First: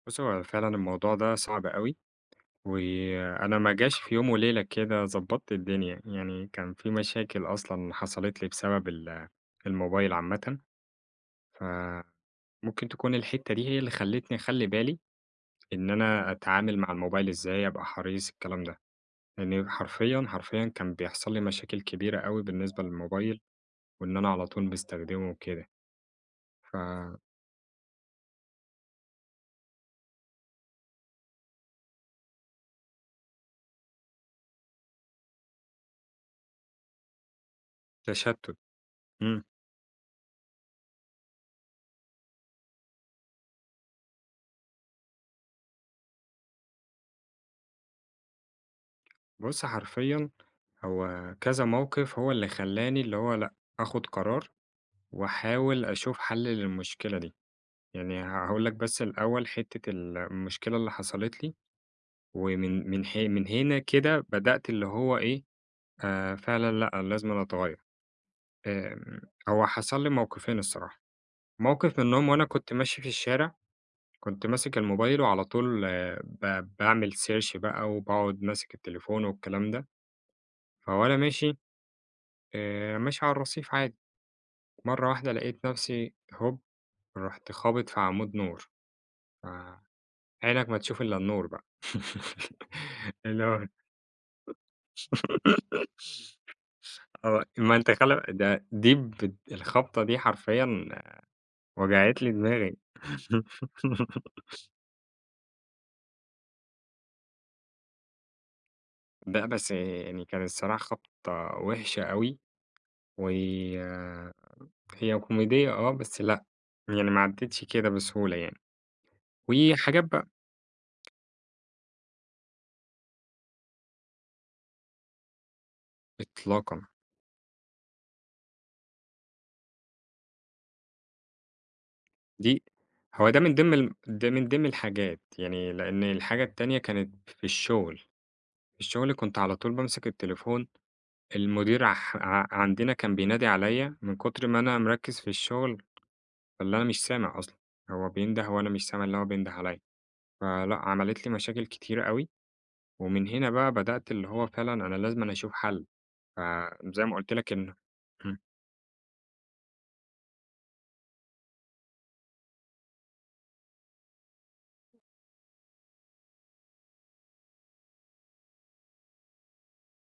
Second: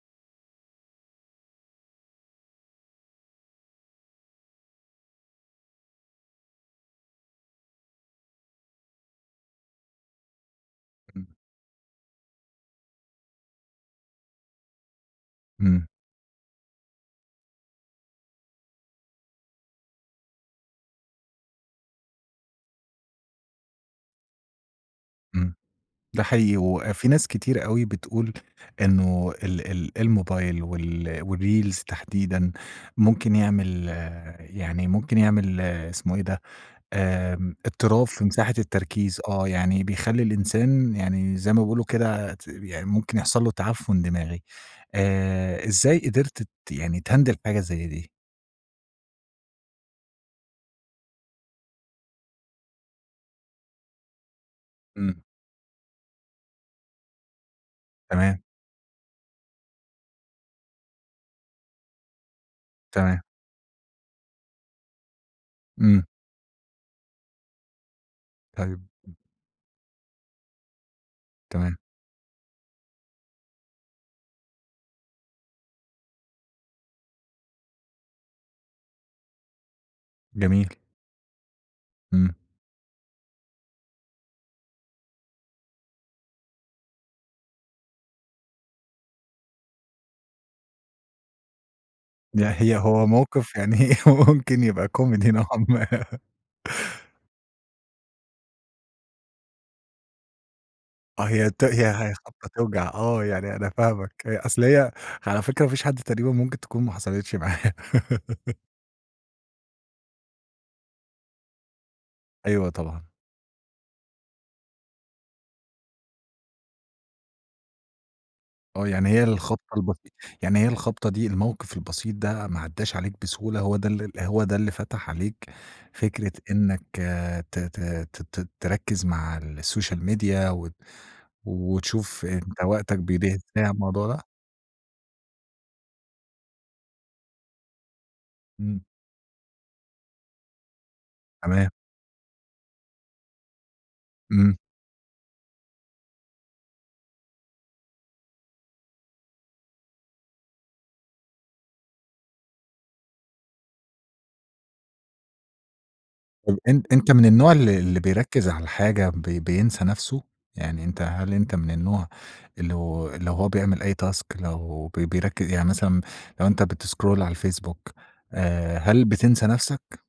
بُص، هو فعلًا الموضوع ده صعب أوي، وأنا ما جاش في يوم وليلة كده ضبطت الدنيا، يعني كان في مشاكل أصلًا حصلت لي بسبب ال الموبايل عامةً، [unintelligible] ف ممكن تكون الحتّه دي هي اللي خلتني أخلي بالي، إمم. إن أنا أتعامل مع الموبايل إزاي، أبقى حريص الكلام ده. يعني حرفيًا، حرفيًا كان بيحصل لي مشاكل كبيرة أوي بالنسبة للموبايل وإن أنا على طول باستخدمه إمم. وكده. ده حقيقي، ف وفي ناس كتير أوي بتقول إنّه ال ال الموبايل وال والreels تحديدًا ممكن يعمل يعني ممكن يعمل اسمه إيه ده آمم، اضطراب في مساحة تشتت. التركيز، إمم. آه، يعني بيخلّي الإنسان يعني زي ما بيقولوا كده ت يعني ممكن يحصل له تعفن دماغي آآ، إزاي قدِرت تت يعني تhandle حاجة زي دي؟ بُص حرفيًا هو كذا موقِف هو اللي خلّاني اللي هو لأ، آخُد قرار إمم. وأحاول أشوف حل للمشكلة دي. يعني تمام. هاقول لك بس الأوّل حتّة المشكلة اللي حصلت لي ومن من تمام. حي من هنا كده بدأت اللي هو إيه إمم. آآ، فعلًا لأ أنا لازمًا أَتَغَيَّر. طيب. آمم، هو حصل لي موقِفين الصراحة. تمام. موقِف منهم وأنا كنت ماشي في الشارع كنت ماسك الموبايل وعلى طول آآ ب باعمل search بقى وباقعد ماسك التليفون والكلام ده. جميل. فوأنا ماشي إمم. آآ، ماشي على الرصيف عادي، مرّة واحدة لقيت نفسي هُوب رحت خابط في عمود نور. آآ، عينك ما تشوف إلا النور بقى. يعني هي هو اللي موقِف هو يعني هو ممكن يبقى كوميدي نوعًا ما. آه، ما أنت خلي ده دي بت الخبطة دي حرفيًا آه هي ت هي وجعت لي خبطة دماغي. توجع آه يعني أنا فاهمك، هي أصل هي على فكرة ما فيش حد تقريبًا ممكن تكون ما حصلتش معاه. لأ، بس آآ، يعني كان الصراحة خبطة وحشة أوي. أيوه طبعًا. و هي كوميدية آه، بس لأ، يعني ما عَديتش كده بسهولة يعني. آه يعني هي الخبطة وحاجات البسيطة بقى. يعني هي الخبطة دي، الموقِف البسيط ده ما عداش عليك بسهولة هو ده هو ده اللي فتح عليك فكرة إطلاقًا. إنّك آآ، ت ت ت ت تركز مع السوشيال ميديا وت وتشوف أنت دي وقتك بيضيع هو ده إزاي من على ضمن ال الموضوع ده؟ من ضمن الحاجات يعني لأن الحاجة التانية كانت في الشغل، إمم. الشغل كنت على طول بامسك التليفون، تمام. المدير اح ع عندنا كان بينادي عليّ من كتر إمم. ما أنا مركز في الشغل، اللي أنا مش سامع أصلًا، هو بينده وأنا مش سامع اللي هو بينده عليَّ، فلأ عملِت لي مشاكل كتيرة أوي. ومن هنا بقى بدأت اللي هو فعلًا أنا لازمًا أشوف حل، أ أنت في زي أنت ما من قلت النوع لك إنّه اللي اللي إمم. بيركز على الحاجة ب بينسى نفسه؟ يعني أنت هل أنت من النوع اللي لو هو بيعمل أي task لو بي بيركز يعني مثلًا لو أنت بتسكرول على الفيسبوك آآ، هل بتنسى نفسك؟